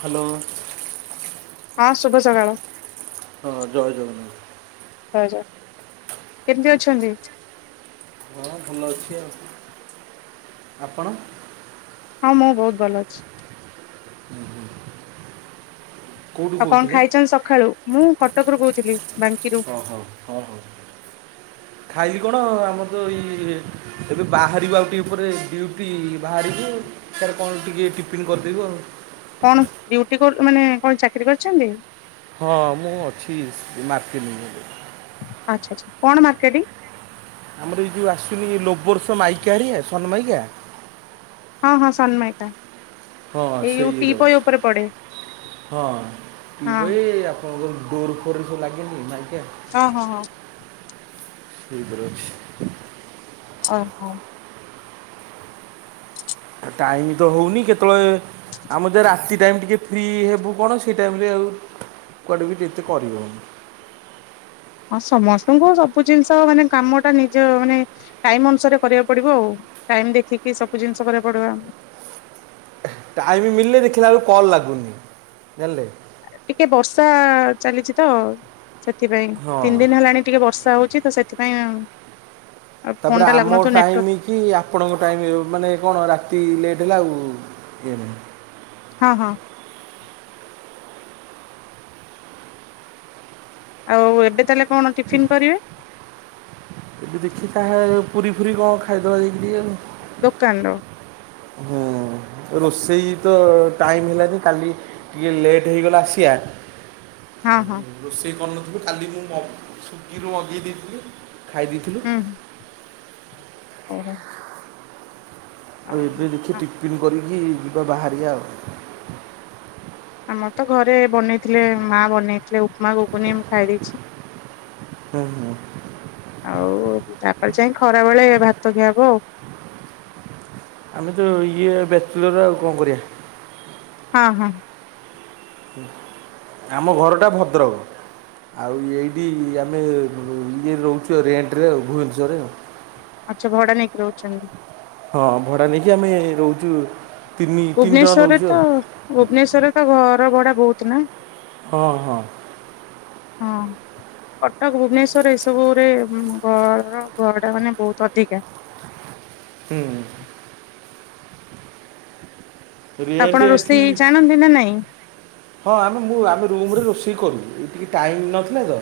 Hello. ହଁ ଶୁଭ ସକାଳ। ହଁ ଜୟ ଜଗନାଥ। ଜୟଜଗନ୍ନାଥ କେମିତି ଅଛନ୍ତି? ହଁ ଭଲ ଅଛି ଆଉ ଆପ ହଁ ମୁଁ ବହୁତ ଭଲ ଅଛି। ହୁଁ ହୁଁ। ଆଉ କଣ ଖାଇଛନ୍ ସକାଳୁ ମୁଁ କଟକରୁୁ କହୁଥିଲି ବାଙ୍କିରୁ ହଉ ହ ହଉ। ଖାଇଲି କଣ ଆମର ତ ଇ ଏବେ ବାହାରିବ ଆଉ ଟିକଏ ପରେ ଡଡିୁଟି ବାହାରିବୁ। ତାରେ କଣ ଟିକେ ଟିଫିନ୍ କରିଦେବୁ ଆଉ। କଣ ଡୁଟି ମାନେ କଣ ଚାକିରରି କରିଚନ୍ତି? ହଁ ମୁଁ ଅଛି ମାର୍କେଟିଂରେ। ଆଚ୍ଛା ଆ୍ଛା କଣ ମାର୍କେଟ? ଆମର ଏଇ ଯେଉ ଆସୁନି ଲୋବର୍ଷ ମାଇକାିରେଆ ସନମାଇକା ହଁ ହଁ ସନ୍ମାେଟା। ହଁ ସେଇ ପଡେ ରହୁଛି ହଁ ହଁ। ପବେ ଏ ଡୋର ଖୋରେ ଲାଗେ ନି ନାଇକେ। ହଁ ହଁ ହଁ। ଧ୍ରଛି ଓହୋ। ଟାଇମ ତ ହଉନି କେତେବେଳେ ଆମର ଯ ରାତି ଟାଇମ ଟିକେ ଫ୍ରି ହେବୁ କଣ ସେ ଟାଇମରେ ଆଉ କୁଆଡ଼େ ବି ଏତେ କରିବନି। ହଁ ସମସ୍ତଙ୍କୁ ସବୁ ଜିନିଷ ମାନେ କାମ ଟା ନିଜ ମାନେ ଟାଇମ ଅନୁସାରେ କରିବାକୁ ପଡିବ ଆଉ ଟାଇମ ଦେଖିକି ସବୁ ଜିନିଷ କରିବାକୁ ପଡିବ। ଟାଇମ୍ ମିଲେ ଦେଖିଲା ବେଳକୁ କଲ୍ ଲାଗୁନି ଜାଣିଲେ ଟିକେ ବର୍ଷା ଚାଲିଛି ତ ସେଥିପାଇଁ ହଁ ତିନି ଦିନ ହେଲାଣି ଟିକେ ବର୍ଷା ହଉଛି ତ ସେ ସେଥିପାଇ [unintelligible] ତାପରେ ଆମ ଟାଇମ କି ଆପଣଙ୍କ ଟାଇମ୍ ମାନେ କଣ ରାତି ଲେଟ୍ ହେଲା ଆଉ ଇଏ ନାହିଁ। ହଁ ହଁ। ଆଉ ଏବେ ତାହେଲେ କଣ ଟିଫିନ କରିବେ? ଏଠି ଦେଖି ତାହେଲେ ପୁରୀ ଫୁରୀ କଣ ଖାଇଦେବା ଦେଇକିଏ ଆଉ। ଦୋକାନ ଦବୁ। ହୁଁ ରୋଷେଇ ତ ଟାଇମ ହେଲାନି କାଲି ଟିକେ ଲେଟ୍ ହେଇଗଲା ଆସିବା। ହଁ ହଁ।। ରୋଷେଇ କରିନଥିବୁ ଖାଲି ମୁଁ ସୋଫି ମଗେଇ ଦେଇଥିଲି ଖାଇ ଦେଇଥିଲି। ହୁଁ ଓହୋ ଆଉ ଏବେ ଦେଖି ଟିପିନ୍ କରିକି ଯିବା ବାହାରିବା ଆଉ। ଆମର ତ ଘରେ ବନେଇଥିଲେ ମା ବନେଇଥିଲେ ଉପମା ଗୁଗୁନି ମୁ ଖାଇ ଦେଇଛି। ଭୁଁ ହୁଁ। ଆଉ ତାପରେଖରା ବେଳେ ଭାତ ଖିଆ ହବ ଆଉ। ଆମେ ତ ଇଏ ବ୍ୟାବ ଲର କଣ କରିବା। ହଁ ହଁ।। ଆମ ଘର ଟା ଭଦ୍ରକ। ଆଉ ଏଇଠି ଆମେ ଇଏ ରହୁଛୁ ରେଣ୍ଟରେ ଆଉ ଭୁବନେଶ୍ୱର ରେ ଆଉ। ଆଚ୍ଛା ଭଡା ନେଇକି ରହୁଛନ୍ତି। ହଁ, ଭଡ଼ା ନେଇକି ଆମେ ରହୁଛୁ। ତିନି ତିନି ଜଣ ଭୁବନେଶ୍ୱରରେ ରହୁଛୁ ଆଉ ତ ଭୁବନେଶ୍ଵରରେ ତ ଘର ଭଡା ବହୁତ ନା? ହଁ ହଁ। ହଁ। କଟକ, ଭୁବନେଶ୍ୱର ଏସବୁ ରେ ଘର ଭଡ଼ା ମାନେ ବହୁତ ଅଧିକା। ହୁଁ। ରେଣ୍ଟ ଆପଣ ଏଠି ରୋଷେଇ ଜାଣନ୍ତି ନା ନାଇଁ? ହଁ, ଆମେ ମୁଁ ଆମେ ରୁମରେ ରୋଷେଇ କରୁ। ଏ ଟିକେ ଟାଇମ୍ ନଥିଲା ତ।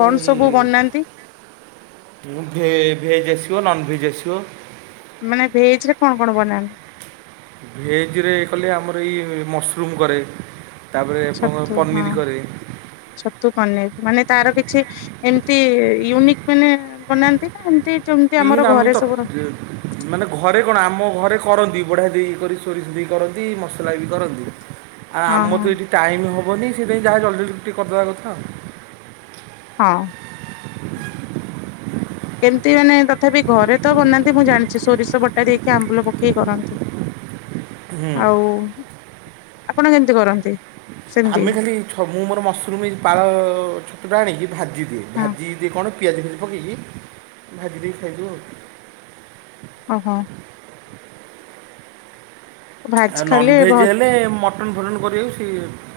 କଣ ସବୁ ବନାନ୍ତି? ଭେ-ଭେଜ୍ ଆସିବ ନନଭେଜ ଆସିବ। ମାନେ ଭେଜ ରେ କଣ କଣ ବନାନ୍ତି? ଭେଜ ରେ କଲେ ଆମର ଏଇ ମସରୁମ୍ କରେ। ତା ପରେ ଆପଣଙ୍କ ଛତୁ ହଁ ପନିର କରେ। ଛତୁ, ପନିର ମାନେ ତାର କିଛି ଏମିତି ୟୁନିକ୍ ମାନେ ବନାନ୍ତି ନା ଏମିତି ଯେମିତି ବିଭିନ୍ନ ଆମର ଆମେ ଘରେ ତ ସବୁ ର ମାନେ ଘରେ କଣ ଆମ ଘରେ କରନ୍ତି ବଢ଼ିଆ ଦେଇ କରି ସୋରିଷ ଦେଇ କରନ୍ତି ମସଲା ବି କରନ୍ତି। ଆଉ ଆମର ତ ହଁ ଏଇଠି ଟାଇମ ହବନି ସେଇଥିପାଇଁ ଯାହା ଜଲ୍ଦି ଜଲ୍ଦି ଟିକେ କରିଦେବା କଥା ଆଉ। ହଁ। କେମିତି ମାନେ ତଥାପି ଘରେ ତ ବନାନ୍ତି ମୁଁ ଜାଣିଛି ସୋରିଷ ବଟା ଦେଇକି ଆମ୍ବୁଲ ପକେଇକି କରନ୍ତି। [inaudible] ଆଉ ଆପଣ କେମିତି କରନ୍ତି? ସେମିତି ଆମେ ଖାଲି ଛ ମୁଁ ମୋର ମସରୁମ୍ ପାଳ ଛତୁଟା ଆଣିକି ଭାଜିଦିଏ। ହଁ ଭାଜିଦିଏ କଣ ପିଆଜ ଫିଆଜ ପକେଇକି ଭାଜି ଦେଇ ଖାଇ ଦଉ ଆଉ। ଓହୋଃ। ଭାଜି ଆ ଖାଲି ଭ ନନ୍ଭେଜ୍ ହେଲେ ମଟନ୍ ଫଟନ କରିବାକୁ ସେ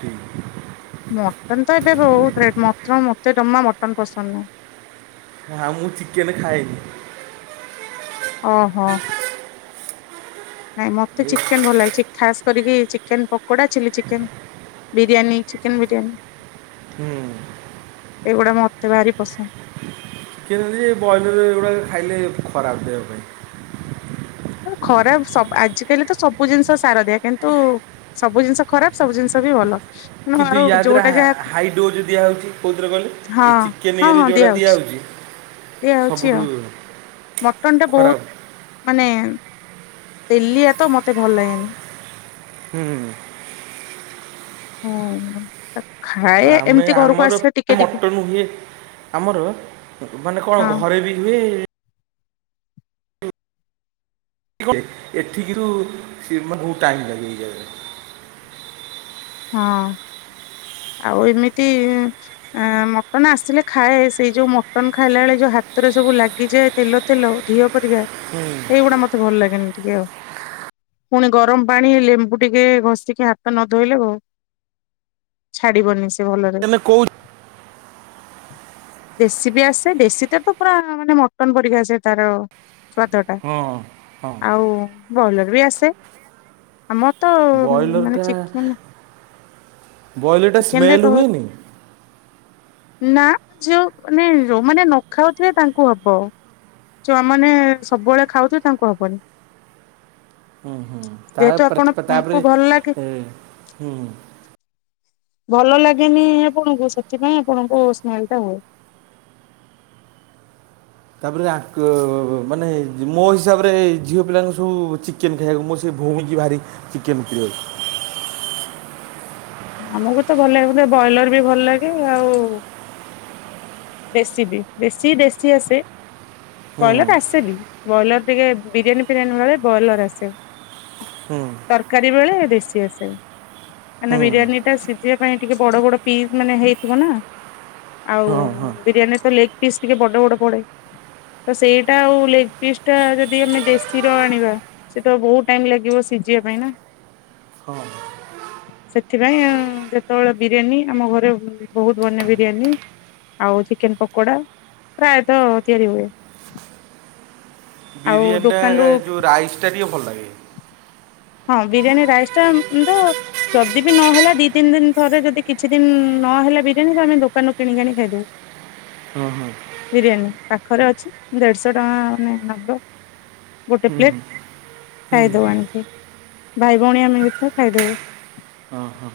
ଠିକ। ମଟନ ତ ଏବେ ବହୁତ ରେଟ, ମ ମତେ ଜମା ମଟନ ପସନ୍ଦ ନୁହଁ। ହଁ, ମୁଁ ଚିକେନ ଖଏନି। ଓହୋଃ। ନାଇଁ ମତେ ଏ- ଚିକେନ ଭଲ ଲାଗେ। ଖାସ୍ କରିକି chicken pakoda, chilli chicken. Biryani chicken biryani. ହୁଁ। ଏଇଗୁଡା ମୋ ମତେ ଭାରି ପସନ୍ଦ। [unintelligible] ବଏଲର ଗୁଡାକ ଖାଇଲେ ଖରାପ ଦେହ ପାଇଁ। ଖରାପ ସବ ଆଜିକାଲି ତ ସବୁ ଜିନିଷ ସାର ଦିଆ। କିନ୍ତୁ ସବୁ ଜିନିଷ ଖରାପ ସବୁ ଜିନିଷ ବି ଭଲ। ତେଣୁ କିନ୍ତୁ ଆଉ ୟା ଦେହରେ ଯୋଉଟା ହା- ଯାହା, ହାଇ ହଁ। କେନିୟରେ ଯୋଉଟା ଦିଆ ହେଉଛି ଦିଆ ହଉଛି ଆଉ। ମଟନ ଟା ଖରାପ ବହୁତ ମାନେ ଦେଲିଆ ତ ମତେ ଭଲ ଲାଗେନି। ହୁଁ। ହଁ। ଆମେ ଆମର ଟିକେ ଟିକେ ମଟନ ହୁଏ। ଆମର ମାନେ କଣ ହଁ ଘରେ ବି ହୁଏ ଏଠିକିରୁ ସେ ମାନେଙ୍କୁ ଟାଇମ୍ ଲାଗିବ୍ ଏଇ ଜାଗାରେ ହଁ। ଆଉ ଏମିତି ଆ ମଟନ ଆସିଲେ ଖାଏ ସେଇ ଯୋଉ ମଟନ ଖାଇଲା ବେଳେ ଯୋଉ ହାତରେ ସବୁ ଲାଗିଯାଏ ତେଲ ତେଲ ଘିଅ ପରିକା ଏଇଗୁଡା ମତେ ଭଲ ଲାଗେନି ଟିକେ ଆଉ ପୁଣି ଗରମ ପାଣି ଲେମ୍ବୁ ଟିକେ ଘଷିକି ହାତ ନ ଧୋଇଲେ ବଉ ଛାଡିବନି ସେ ଭଲରେ। ତମେ କୋଉ ଦେଶୀ ବି ଆସେ ଦେଶୀ ତ ତ ପୁରା ମାନେ ମଟନ ପରିକି ଆସେ ତାର ସ୍ୱାଦ ଟା ହଁ ହଁ ଆଉ ବଲର ବି ଆସେ। ଆମର ତ ମାନେ ବ୍ରଏଲର୍ଟା ଚିକେନେ ବ୍ରଏଲର୍ଟା ଚିକେନ ଟା ସ୍ମେଲ୍ କୁ ହୁଏନି ନା ଯଉ ମାନେ ଯୋଉମାନେ ନ ଖାଉଥିବେ ତାଙ୍କୁ ହବ। ଛୁଆମାନେେ ସବୁବେଳେ ଖାଉଥିବେ ତାଙ୍କୁ ହବନି। ହୁ ହୁଁ ତା ଯେହେତୁ ଉପରେ ତା ତାପରେ ଆପଣଙ୍କୁ ଭଲ ଲାଗେ ହୁୁ ଭଲ ଲାଗେନି ଆପଣଙ୍କୁ ସେଥିପାଇଁ ଆପଣଙ୍କୁ ସ୍ମେଲେ ଟା ହୁଏ। ତା ପରେ ଆଙ୍କୁ ଅ ମାନେ ମୋ ହିସାବରେ ଝିଅ ପିଲାଙ୍କୁ ସବୁ ଚି ଚିକେନ୍ ଖାଇବାକୁ ମୋ ସେଇ ଭଉଣୀ ଭାରି ଚିକେନ୍ ପ୍ରିୟ। ଆମକୁ ତ ଭଲ ଲାଗେ ବୋଧେ ବଏଲର ବି ଭଲ ଲାଗେ ଆଉ ଦେଶୀ ବି ବେଶୀ ଦେଶୀ ଆସେ। ବ୍ରଏଲର ଆସେନି ବ୍ରଏଲର ଟିକେ ବିରିୟାନୀ ଫିରିୟାନୀ ନେଳେ ବ୍ରଏଲର ଆସେ। ହୁଁ ତରକାରୀ ବେଳେ ଦେଶୀ ଆସେ ହୁଁ ହେ ବିରିୟାନୀ ଟା ସିଝିବା ପାଇଁ ଟିକେ ବଡ ବଡ ପି ମାନେ ହେଇଥିବ ନା ଆଉ ହଁ ହଁ ବିରିୟାନୀ ତ ଲେଗ ପିସ୍ ଟିକେ ବଡ ବଡ ପଡେ। ତ ସେଇଟା ଆଉ ଲେଗ ପିସ୍ ଟା ଯଦି ଆମେ ଦେଶୀର ଆଣିବା। ସେ ତ ବହୁତ ଟାଇମ ଲାଗିବ ସିଝିବା ପାଇଁ ନା। ହଁ। [unintelligible] ସେଥିପାଇଁ ଆ ଯେତେବେଳେ ବିରିୟାନୀ ଆମ ଘରେ ବହୁତ ବନେ ବିରିୟାନୀ। ଆଉ ଚିକେନ ପକୋଡା ପ୍ରାୟତଃ ତିଆରି ହୁଏ। ଆଉ ବିରିୟାନୀ ଟା ଦୋକାନରୁୁ ଏ ଯଉ ରାଇସ ଟା ଟିକେ ଭଲ ଲାଗେ। ହଁ ବିରିୟାନୀ ରାଇସ୍ ଟା ଉ ମ ତ ଯଦି ବି ନହଲା ଦି ତିନି ଦିନ ଥରେ ଯଦି କିଛି ଦିନ ନହେଲା ବିରିୟାନୀ ତ ଆମେ ଦୋକାନରୁ କିଣିକି ଆଣିକି ଖାଇଦଉ। ହୁଁ ହୁଁ। ବିରିୟାନୀ ପାଖରେ ଅଛି ଦେଢଶହ ଟଙ୍କା ମାନେ ନବ ଗୋଟେ ପ୍ଲେଟ ଖାଇଦୋଉ ଆଣିକି ଭାଇ ଭଉଣୀ ଆମେ [unintelligible] ଖାଇଦୋଉ। ହଁ ହଁ।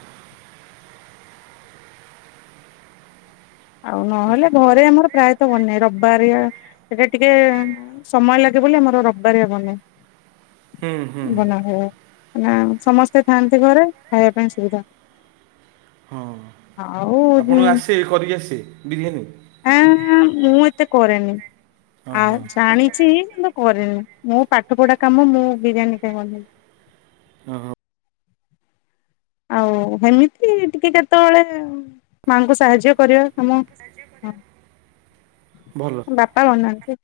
ଆଉ ନହେଲେ ଘରେ ଆମର ପ୍ରାୟତଃ ବନେ ରବିବାରିଆ। ସେଟା ଟିକେ ସମୟ ଲାଗେ ବୋଲି ଆମର ରବିବାରଆ ବନେ। ହୁଁ ହୁଁ ବନା ହୁଏ ଏଇନା ସମସ୍ତେ ଥାଆନ୍ତି ଘରେ ଖାଇବା ପାଇଁ ସୁବିଧା। ହଁ। ହାଉ ଆପଣଙ୍କୁ ଆସେ କରିକି ଆସେ ବିରିୟାନୀ ଆଁ -ମୁଁ ଏତେ କରେନି। ହଁ ଆଉ ହଁ ଜାଣିଚି କିନ୍ତୁ କରିନି ମୁଁ ପାଠ ପଢା କାମ ମୁଁ ବିରିୟାନୀ କେବେ ବନେଇନି। ହଁ ହଁ ଆଉ ହେମିତି ଟିକେ କେତେବଳେ ମାଆଙ୍କୁ ସାହାଯ୍ୟ କରିବା କାମ -ହଁ। ଭଲ। ବାପା ବନାନ୍ତି।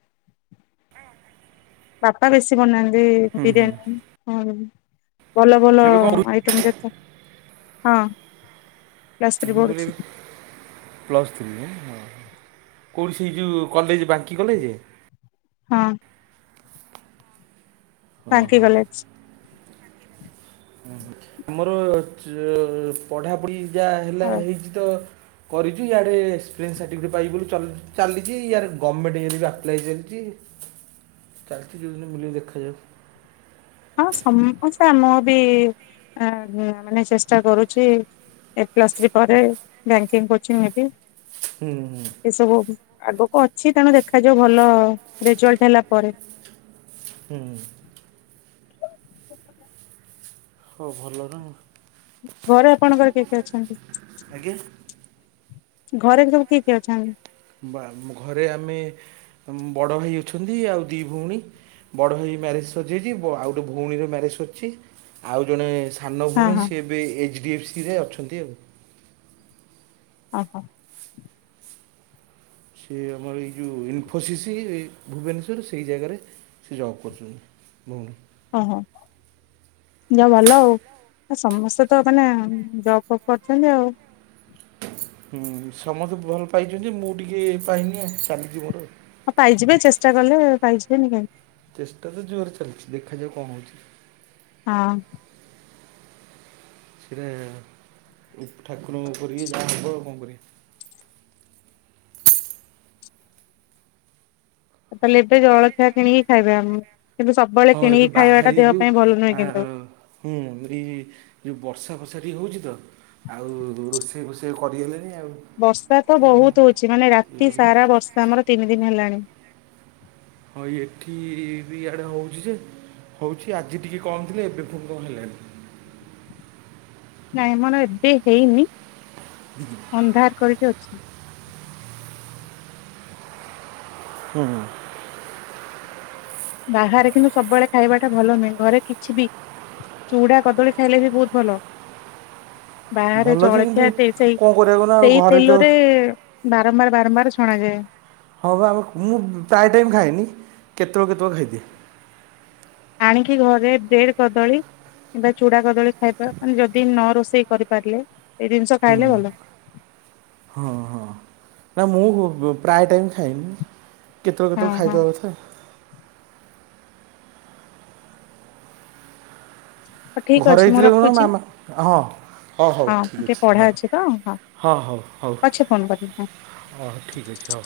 ବାପା ବେଶୀ ବନାନ୍ତି ବିରିୟାନୀ। ହୁଁ। ଭଲ ଭଲ ଏବେ କ'ଣ ଆଇଟମ୍ ଯେତେ- ହଁ ପ୍ଲସ୍ ଥ୍ରୀ ମୁଁ କହିଲି ଏବେ ପଢୁଚି। ପ୍ଲସ୍ ଥ୍ରୀ ହଁ କୋଉଠି ସେ ଯୋଉ କଲେଜେ ବାଙ୍କି କଲେଜେ? ହଁ। ହଁ ବାଙ୍କି ହଁ କଲେଜ୍। ହଁ ଆମର ଚ ପଢ଼ାପଢ଼ି ଯାହା ହେଲା ହଉ ହେଇଚି ତ କରିଚି ଇଆଡ଼େ ଏକ୍ସପିରିଏନ୍ସ ସାର୍ଟିଫିକେଟ୍ ପାଇ ବୋଲି ଚଲ୍ ଚାଲିଚି ୟାଡେ ଗମେଣ୍ଟ୍ ଇଏରେ ବି ଆପ୍ଲାଏ ଚାଲିଚି। ଚାଲିଚି ଯୋଉଦିନ ମିିଲେ ଦେଖାଯାଉ। ହଁ ସମସ୍ତେ ଆମ -ମୁଁ ବି- ଆ- ମାନେ ଚେଷ୍ଟା କରୁଚି। ଏ ପ୍ଲସ୍ ଥ୍ରୀ ପରେ ବ୍ୟାଙ୍କିଙ୍ଗ୍ କୋଚିଂ ନେବି। ହୁଁ। ଏ ସବୁ ଆଗକୁ ଅଛି ତେଣୁ ଦେଖାଯାଉ ଭଲ ରେଜଲ୍ଟ୍ ହେଲା ପରେ। ହୁଁ। ଆଉ ଭଲ ନା ଆଉ। ଘରେ ଆପଣଙ୍କର କିଏ କିଏ ଅଛନ୍ତି? ଆଜ୍ଞା। ଘରେ ସବୁ କିଏ କିଏ ଅଛନ୍? ବା-ଘରେ ଆମେ ବଡ଼ ଭାଇ ଅଛନ୍ତି ଆଉ ଦି ଭଉଣୀ। ବଡ଼ ଭାଇ ମ୍ୟାରେଜ୍ ସରିଯାଇଚି ବ-ଆଉ ଗୋଟେ ଭଉଣୀର ମ୍ୟାରେଜ୍ ସରିଚି ଆଉ ଜଣେ ସାନ ହଁ ଭଉଣୀ ହଁ ସିଏ ବି ଏଚ୍ -ଡି- ଏଫ୍ -ସି ରେ ଅଛନ୍ତି ଆଉ। ଅହ। ସେ ଆମର ଏଇ ଯୋଉ ଇନ୍‌ଫୋର୍‌ସିସି ଭୁବନେଶ୍ୱର ସେଇ ଜାଗାରେ। ସେ ଜବ୍ କରୁଚନ୍ତି ଭଉଣୀ। ଅହ। ଯା ଭଲ ଆଉ ସମସ୍ତେ ତ ମାନେ ଜବ୍ ଫବ୍ କରିଚନ୍ତି ଆଉ। ହୁଁ ସମସ୍ତେ ଭଲ୍ ପାଇଚନ୍ତି ମୁଁ ଟିକେ ପାଇନି ଆ- ଚାଲିଚି ମୋର ଆଉ। ହ ପାଇଯିବେ ଚେଷ୍ଟା କଲେ ପାଇଯିବେନି କାହିଁକି। ଚେଷ୍ଟା ତ ଜୋରରେ ଚାଲିଚି ଦେଖାଯାଉ କଣ ହୋଉଚି। ହଁ। ସେଇଟା ଠାକୁରଙ୍କ ଉପରେ ବି ଯାହା ହବ କଣ କରିବା। ତାହେଲେ ଏବେ ଜଳଖିଆ କିଣିକି ଖାଇବେ ଆମ କିନ୍ତୁ ସବୁବେଳେ ହଁ ଏବେ କିଣିକି ଖାଇବାଟା ଦେହ ବାହାରିବୁ ପାଇଁ ଭଲ ନୁହେଁ ଆ, କିନ୍ତୁ। ହୁଁ ଏଇ ଯୋଉ ବର୍ଷା ଫର୍ଷା ଟିକେ ହୋଉଚି ତ। ଆଉ ରୋଷେଇ ଫୋଷେଇ କରିହେଲାନି ଆଉ। ବର୍ଷା ତ ବହୁତ୍ ହୋଉଚି ମାନେ ଇଏ ରାତି କରି- ସାରା ବର୍ଷା ଆମର ତିନି ଦିନି ହେଲାଣି। ହଁ ଏଠି ବି ଇଆଡ଼େ ହୋଉଚି ଯେ ହୋଉଚି ଆଜି ଟିକେ କଣ ଥିଲେ ଏବେ ଫୁଣି କଣ ହେଲାଣି। ନାଇଁ ଆମର ଏବେ ହେଇନି। ହୁଁ ହୁଁ। ଅନ୍ଧାର୍ କରିକି ଅଛି। ହୁଁ- ହୁଁ। ବାହାରେ କିନ୍ତୁ ସବୁବେଳେ ଖାଇବା ଟା ଭଲ ନୁହେଁ ଘରେ କିଛି ବି ଚୁଡା କଦଳୀ ଖାଇଲେ ବି ବହୁତ୍ ଭଲ। ବାହାରେ ଭଲ ଯେ କିନ୍ତୁ ଜଳଖିଆ ଦେଇ ସେଇ କ'ଣ କରିବାକୁ ନା ଆଉ ସେଇ ଘରେ ତ ତେଲରେ ବାରମ୍ବାର ବାରମ୍ବାର ଛଣାଯାଏ। ହଁ ବା ମୁଁ ପ୍ରାୟ ଟାଇମ୍ ଖାଏନି କେତେବେଳେ କେତେବେଳେ ଖାଇଦିଏ। ଆଣିକି ଘରେ ବ୍ରେଡ କଦଳୀ କିମ୍ବା ଚୁଡା କଦଳୀ ଖାଇବା ମାନେ ଯଦି ନ ରୋଷେଇ କରିପାରିଲେ ଏଇ ଜିନିଷ ହୁଁ ଖାଇଲେ ଭଲ। ହଁ ହଁ ନା ମୁଁ ପ୍ରାୟ ଟାଇମ୍ ଖାଏନି କେତେବେଳେ ହଁ କେତେବେଳେ ହଁ ଖାଇବା କଥା। ଠିକ ଘରେ ଅଛି ମୁଁ ହେଇଥିଲେ କଣ ରଖୁଛି ମାମା ହଁ। ହଁ ହଉ ଠିକ୍ ଅଛି ହଉ ହଁ ହଉ ହଉ। ପଛେ ଫୋନ କରିବି ହଁ। ହ ଠିକ ଅଛି ହଉ।